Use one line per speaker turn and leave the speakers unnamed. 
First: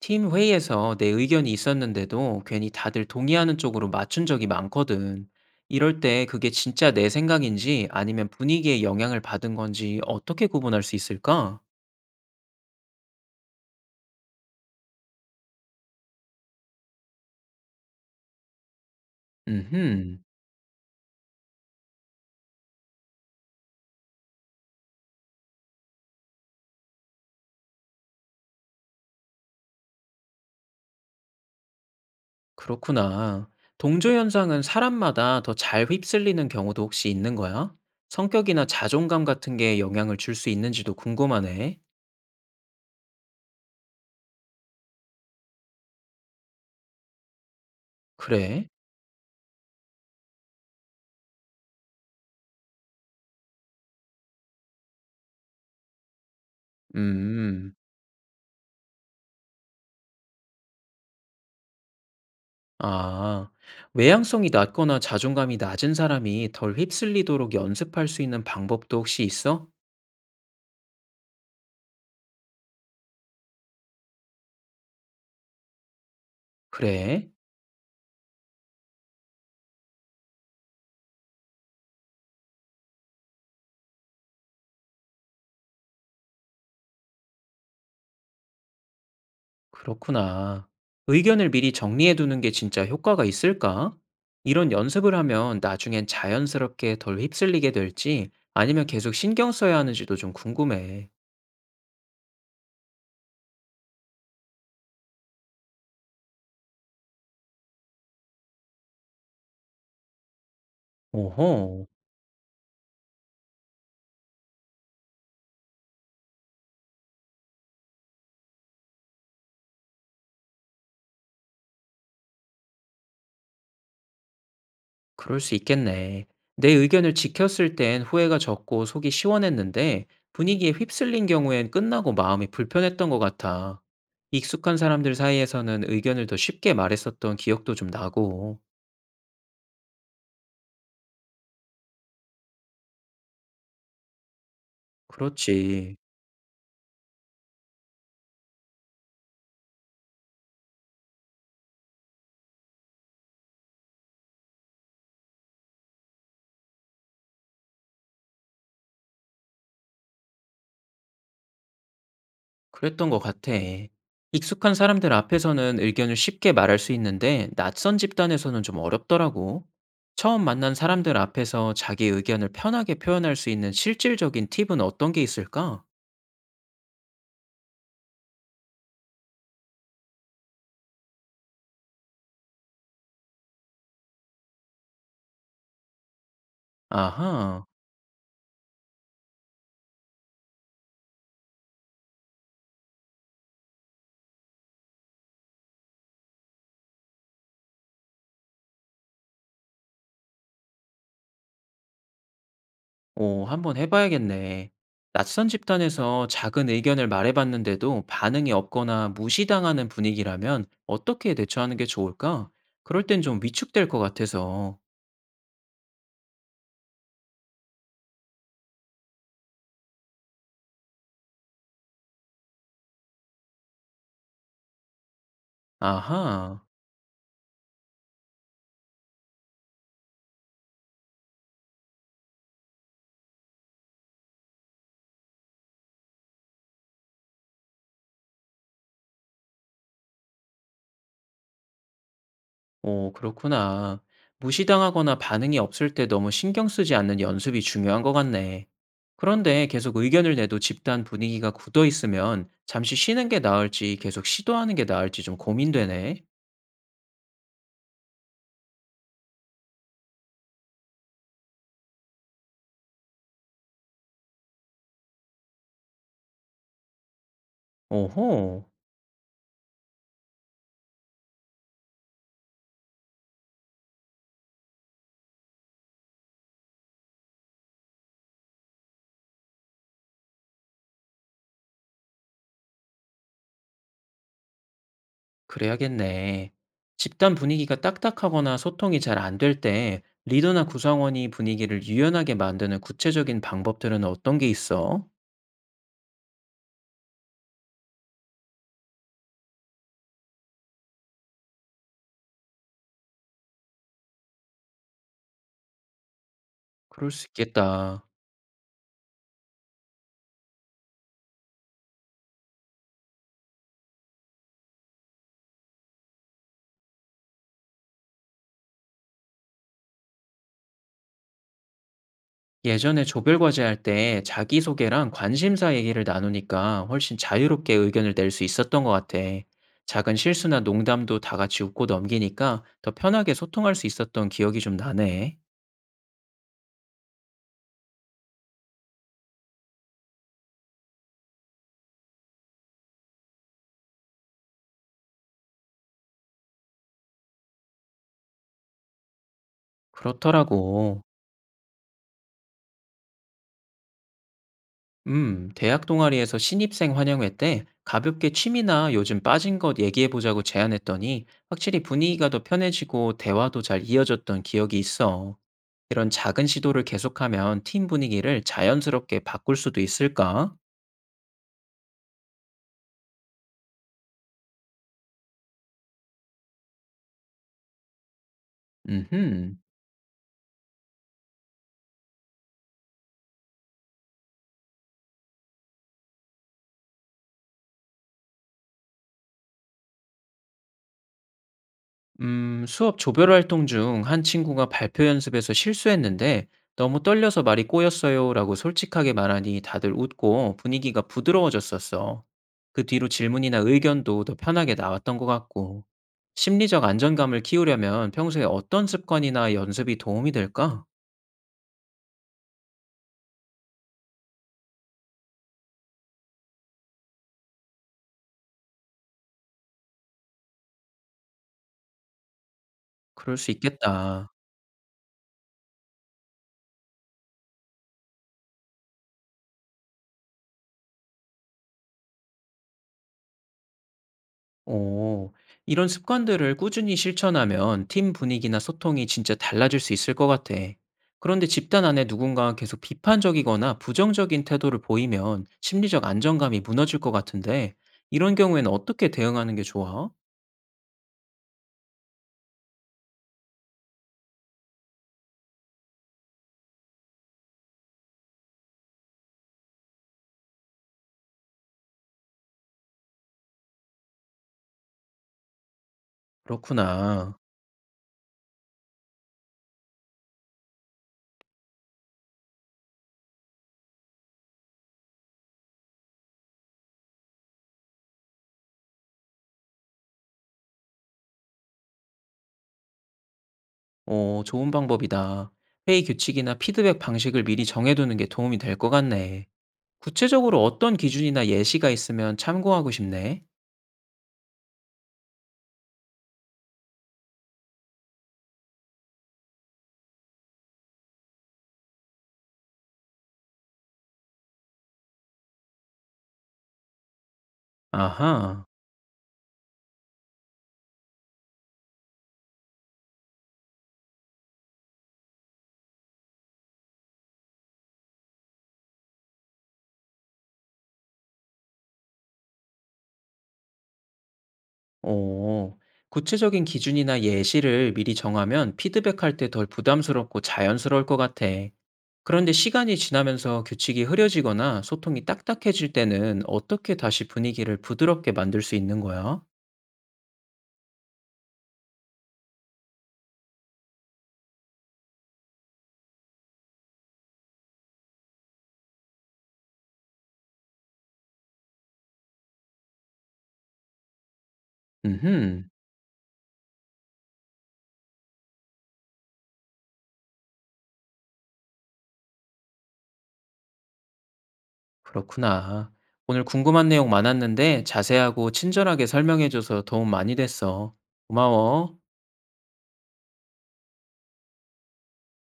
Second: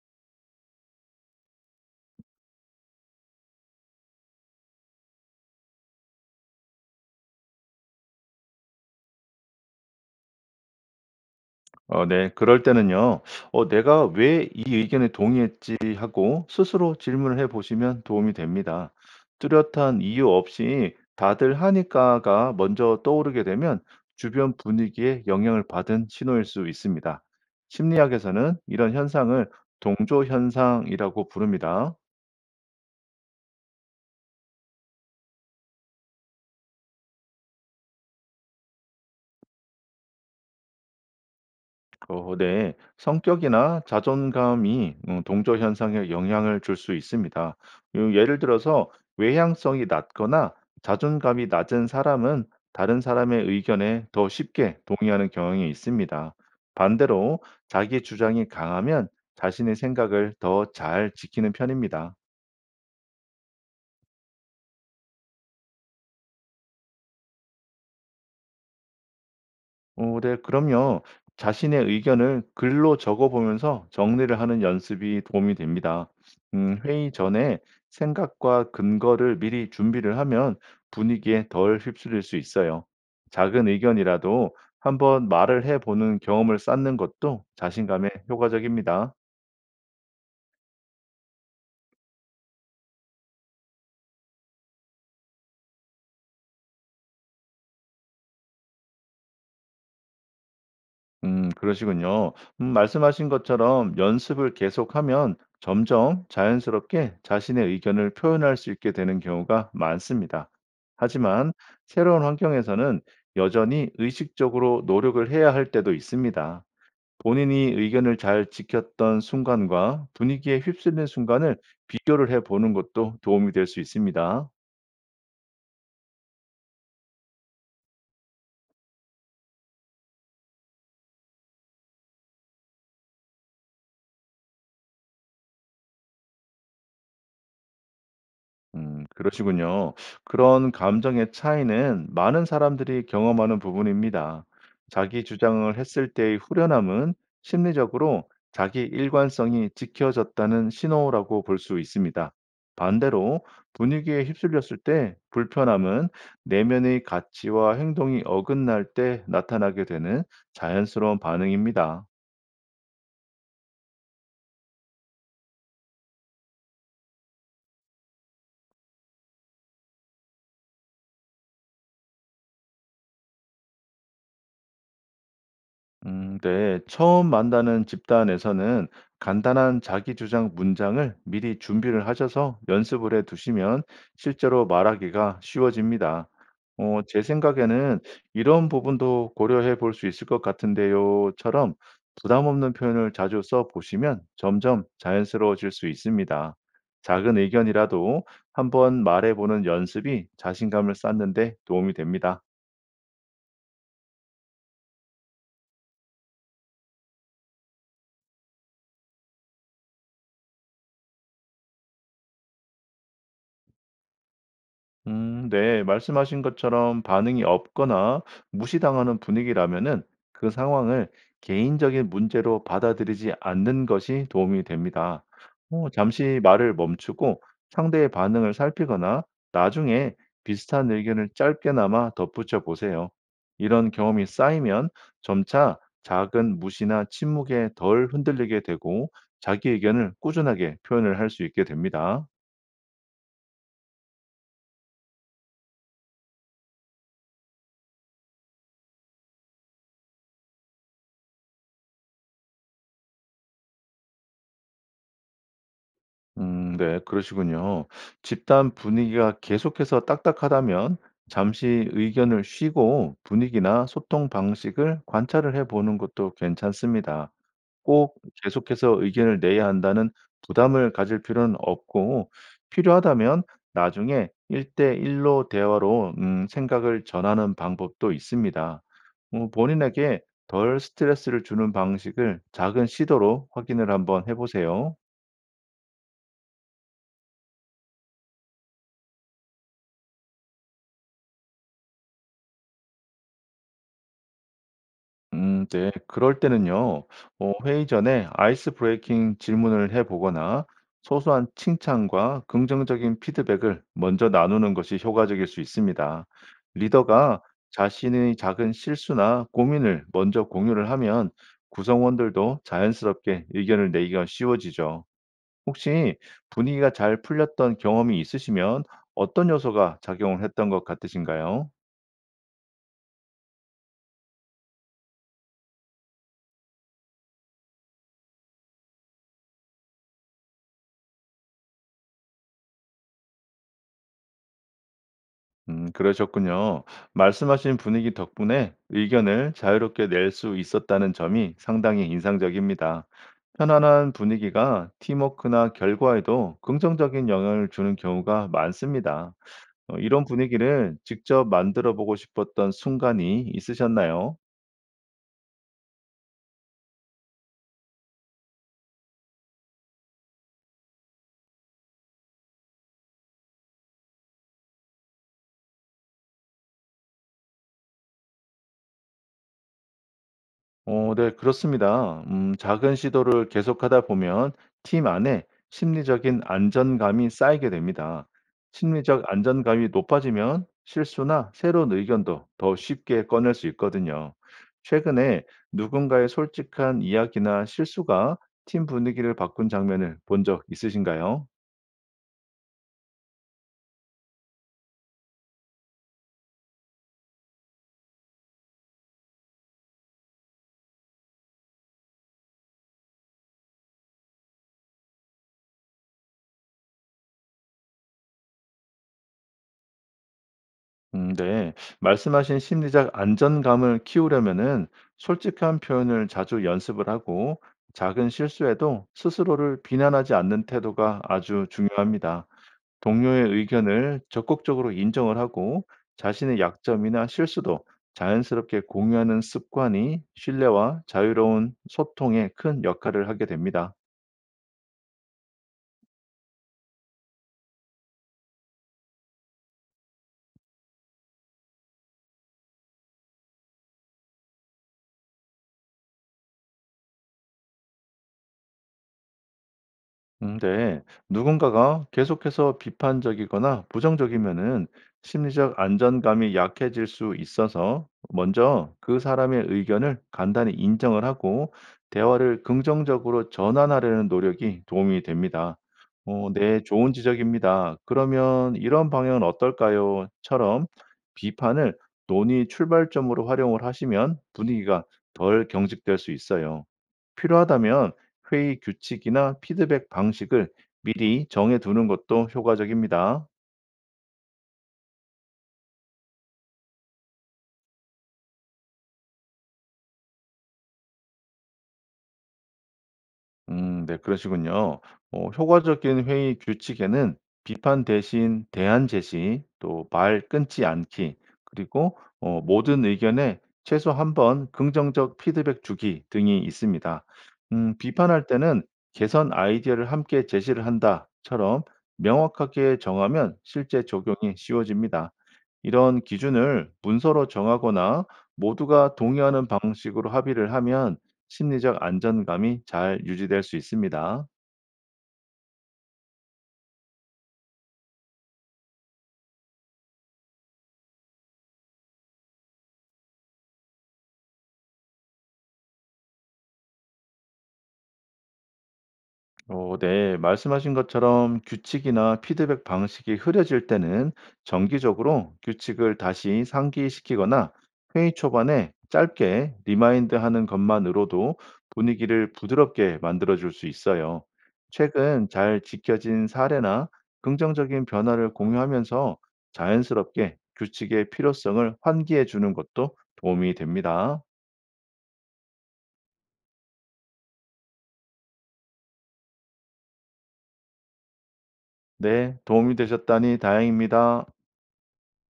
팀 회의에서 내 의견이 있었는데도 괜히 다들 동의하는 쪽으로 맞춘 적이 많거든. 이럴 때 그게 진짜 내 생각인지 아니면 분위기에 영향을 받은 건지 어떻게 구분할 수 있을까?
네. 그럴 때는요. '내가 왜 이 의견에 동의했지.' 하고 스스로 질문을 해 보시면 도움이 됩니다. 뚜렷한
음흠,
이유 없이 "다들 하니까."가 먼저 떠오르게 되면 주변 분위기에 영향을 받은 신호일 수 있습니다. 심리학에서는 이런 현상을 동조 현상이라고 부릅니다.
그렇구나. 동조 현상은 사람마다 더 잘 휩쓸리는 경우도 혹시 있는 거야? 성격이나 자존감 같은 게 영향을 줄 수 있는지도 궁금하네.
네. 성격이나 자존감이 동조 현상에 영향을 줄 수 있습니다. 예를
그래?
들어서 외향성이 낮거나 자존감이 낮은 사람은 다른 사람의 의견에 더 쉽게 동의하는 경향이 있습니다. 반대로
음.
자기 주장이 강하면 자신의 생각을 더 잘 지키는 편입니다.
아, 외향성이 낮거나 자존감이 낮은 사람이 덜 휩쓸리도록 연습할 수 있는 방법도 혹시 있어?
네 그럼요. 자신의 의견을 글로 적어 보면서 정리를 하는 연습이 도움이 됩니다. 회의
그래?
전에 생각과 근거를 미리 준비를 하면 분위기에 덜 휩쓸릴 수 있어요. 작은 의견이라도 한번 말을 해 보는 경험을 쌓는 것도 자신감에 효과적입니다.
그렇구나. 의견을 미리 정리해 두는 게 진짜 효과가 있을까? 이런 연습을 하면 나중엔 자연스럽게 덜 휩쓸리게 될지 아니면 계속 신경 써야 하는지도 좀 궁금해.
그러시군요. 말씀하신 것처럼 연습을 계속하면 점점 자연스럽게 자신의 의견을 표현할 수 있게 되는 경우가 많습니다. 하지만
오호.
새로운 환경에서는 여전히 의식적으로 노력을 해야 할 때도 있습니다. 본인이 의견을 잘 지켰던 순간과 분위기에 휩쓸린 순간을 비교를 해 보는 것도 도움이 될 수 있습니다.
그럴 수 있겠네. 내 의견을 지켰을 땐 후회가 적고 속이 시원했는데 분위기에 휩쓸린 경우엔 끝나고 마음이 불편했던 것 같아. 익숙한 사람들 사이에서는 의견을 더 쉽게 말했었던 기억도 좀 나고.
그러시군요. 그런 감정의 차이는 많은 사람들이 경험하는 부분입니다. 자기 주장을
그렇지.
했을 때의 후련함은 심리적으로 자기 일관성이 지켜졌다는 신호라고 볼 수 있습니다. 반대로 분위기에 휩쓸렸을 때 불편함은 내면의 가치와 행동이 어긋날 때 나타나게 되는 자연스러운 반응입니다.
그랬던 것 같아. 익숙한 사람들 앞에서는 의견을 쉽게 말할 수 있는데 낯선 집단에서는 좀 어렵더라고. 처음 만난 사람들 앞에서 자기 의견을 편하게 표현할 수 있는 실질적인 팁은 어떤 게 있을까?
네. 처음 만나는 집단에서는 간단한 자기주장 문장을 미리 준비를 하셔서 연습을 해 두시면 실제로 말하기가 쉬워집니다. 제
아하.
생각에는 이런 부분도 고려해 볼 수 있을 것 같은데요처럼 부담 없는 표현을 자주 써 보시면 점점 자연스러워질 수 있습니다. 작은 의견이라도 한번 말해 보는 연습이 자신감을 쌓는 데 도움이 됩니다.
오, 한번 해봐야겠네. 낯선 집단에서 작은 의견을 말해봤는데도 반응이 없거나 무시당하는 분위기라면 어떻게 대처하는 게 좋을까? 그럴 땐 좀 위축될 것 같아서.
네. 말씀하신 것처럼 반응이 없거나 무시당하는 분위기라면은 그 상황을 개인적인 문제로 받아들이지 않는 것이 도움이 됩니다. 잠시
아하,
말을 멈추고 상대의 반응을 살피거나 나중에 비슷한 의견을 짧게나마 덧붙여 보세요. 이런 경험이 쌓이면 점차 작은 무시나 침묵에 덜 흔들리게 되고 자기 의견을 꾸준하게 표현을 할 수 있게 됩니다.
오, 그렇구나. 무시당하거나 반응이 없을 때 너무 신경 쓰지 않는 연습이 중요한 것 같네. 그런데 계속 의견을 내도 집단 분위기가 굳어 있으면 잠시 쉬는 게 나을지 계속 시도하는 게 나을지 좀 고민되네.
네. 그러시군요. 집단 분위기가 계속해서 딱딱하다면 잠시 의견을 쉬고 분위기나 소통 방식을 관찰을 해 보는 것도 괜찮습니다. 꼭
오호.
계속해서 의견을 내야 한다는 부담을 가질 필요는 없고 필요하다면 나중에 1대1로 대화로 생각을 전하는 방법도 있습니다. 본인에게 덜 스트레스를 주는 방식을 작은 시도로 확인을 한번 해 보세요.
그래야겠네. 집단 분위기가 딱딱하거나 소통이 잘 안 될 때 리더나 구성원이 분위기를 유연하게 만드는 구체적인 방법들은 어떤 게 있어?
네. 그럴 때는요. 회의 전에 아이스 브레이킹 질문을 해 보거나 소소한 칭찬과 긍정적인 피드백을 먼저 나누는 것이 효과적일 수 있습니다.
그럴 수
리더가
있겠다.
자신의 작은 실수나 고민을 먼저 공유를 하면 구성원들도 자연스럽게 의견을 내기가 쉬워지죠. 혹시 분위기가 잘 풀렸던 경험이 있으시면 어떤 요소가 작용을 했던 것 같으신가요?
예전에 조별과제 할 때 자기소개랑 관심사 얘기를 나누니까 훨씬 자유롭게 의견을 낼 수 있었던 것 같아. 작은 실수나 농담도 다 같이 웃고 넘기니까 더 편하게 소통할 수 있었던 기억이 좀 나네.
그러셨군요. 말씀하신 분위기 덕분에 의견을 자유롭게 낼 수 있었다는 점이 상당히 인상적입니다. 편안한 분위기가 팀워크나 결과에도 긍정적인 영향을 주는 경우가 많습니다. 이런 분위기를
그렇더라고.
직접 만들어 보고 싶었던 순간이 있으셨나요?
대학 동아리에서 신입생 환영회 때 가볍게 취미나 요즘 빠진 것 얘기해보자고 제안했더니 확실히 분위기가 더 편해지고 대화도 잘 이어졌던 기억이 있어. 이런 작은 시도를 계속하면 팀 분위기를 자연스럽게 바꿀 수도 있을까?
네, 그렇습니다. 작은 시도를 계속하다 보면 팀 안에 심리적인 안전감이 쌓이게 됩니다. 심리적
음흠.
안전감이 높아지면 실수나 새로운 의견도 더 쉽게 꺼낼 수 있거든요. 최근에 누군가의 솔직한 이야기나 실수가 팀 분위기를 바꾼 장면을 본 적 있으신가요?
수업 조별 활동 중 한 친구가 발표 연습에서 실수했는데 너무 떨려서 말이 꼬였어요라고 솔직하게 말하니 다들 웃고 분위기가 부드러워졌었어. 그 뒤로 질문이나 의견도 더 편하게 나왔던 것 같고. 심리적 안정감을 키우려면 평소에 어떤 습관이나 연습이 도움이 될까?
네. 말씀하신 심리적 안전감을 키우려면은 솔직한 표현을 자주 연습을 하고 작은 실수에도 스스로를 비난하지 않는 태도가 아주 중요합니다.
그럴
동료의
수
의견을
있겠다.
적극적으로 인정을 하고 자신의 약점이나 실수도 자연스럽게 공유하는 습관이 신뢰와 자유로운 소통에 큰 역할을 하게 됩니다.
오, 이런 습관들을 꾸준히 실천하면 팀 분위기나 소통이 진짜 달라질 수 있을 것 같아. 그런데 집단 안에 누군가 계속 비판적이거나 부정적인 태도를 보이면 심리적 안정감이 무너질 것 같은데, 이런 경우에는 어떻게 대응하는 게 좋아?
네. 누군가가 계속해서 비판적이거나 부정적이면은 심리적 안전감이 약해질 수 있어서 먼저 그 사람의 의견을 간단히 인정을 하고 대화를 긍정적으로 전환하려는 노력이 도움이 됩니다. 네, 좋은
그렇구나.
지적입니다. 그러면 이런 방향은 어떨까요? 처럼 비판을 논의 출발점으로 활용을 하시면 분위기가 덜 경직될 수 있어요. 필요하다면 회의 규칙이나 피드백 방식을 미리 정해두는 것도 효과적입니다.
오, 좋은 방법이다. 회의 규칙이나 피드백 방식을 미리 정해두는 게 도움이 될 것 같네. 구체적으로 어떤 기준이나 예시가 있으면 참고하고 싶네.
네 그러시군요. 효과적인 회의 규칙에는 비판 대신 대안 제시, 또 말 끊지 않기, 그리고 모든 의견에 최소 한 번 긍정적 피드백 주기 등이 있습니다. 비판할
아하.
때는 "개선 아이디어를 함께 제시를 한다."처럼 명확하게 정하면 실제 적용이 쉬워집니다. 이런 기준을 문서로 정하거나 모두가 동의하는 방식으로 합의를 하면 심리적 안전감이 잘 유지될 수 있습니다.
어, 구체적인 기준이나 예시를 미리 정하면 피드백할 때 덜 부담스럽고 자연스러울 것 같아. 그런데 시간이 지나면서 규칙이 흐려지거나 소통이 딱딱해질 때는 어떻게 다시 분위기를 부드럽게 만들 수 있는 거야?
네. 말씀하신 것처럼 규칙이나 피드백 방식이 흐려질 때는 정기적으로 규칙을 다시 상기시키거나 회의 초반에 짧게 리마인드 하는 것만으로도 분위기를 부드럽게 만들어 줄 수 있어요. 최근
음흠,
잘 지켜진 사례나 긍정적인 변화를 공유하면서 자연스럽게 규칙의 필요성을 환기해 주는 것도 도움이 됩니다.
그렇구나. 오늘 궁금한 내용 많았는데 자세하고 친절하게 설명해줘서 도움 많이 됐어. 고마워.
네, 도움이 되셨다니 다행입니다.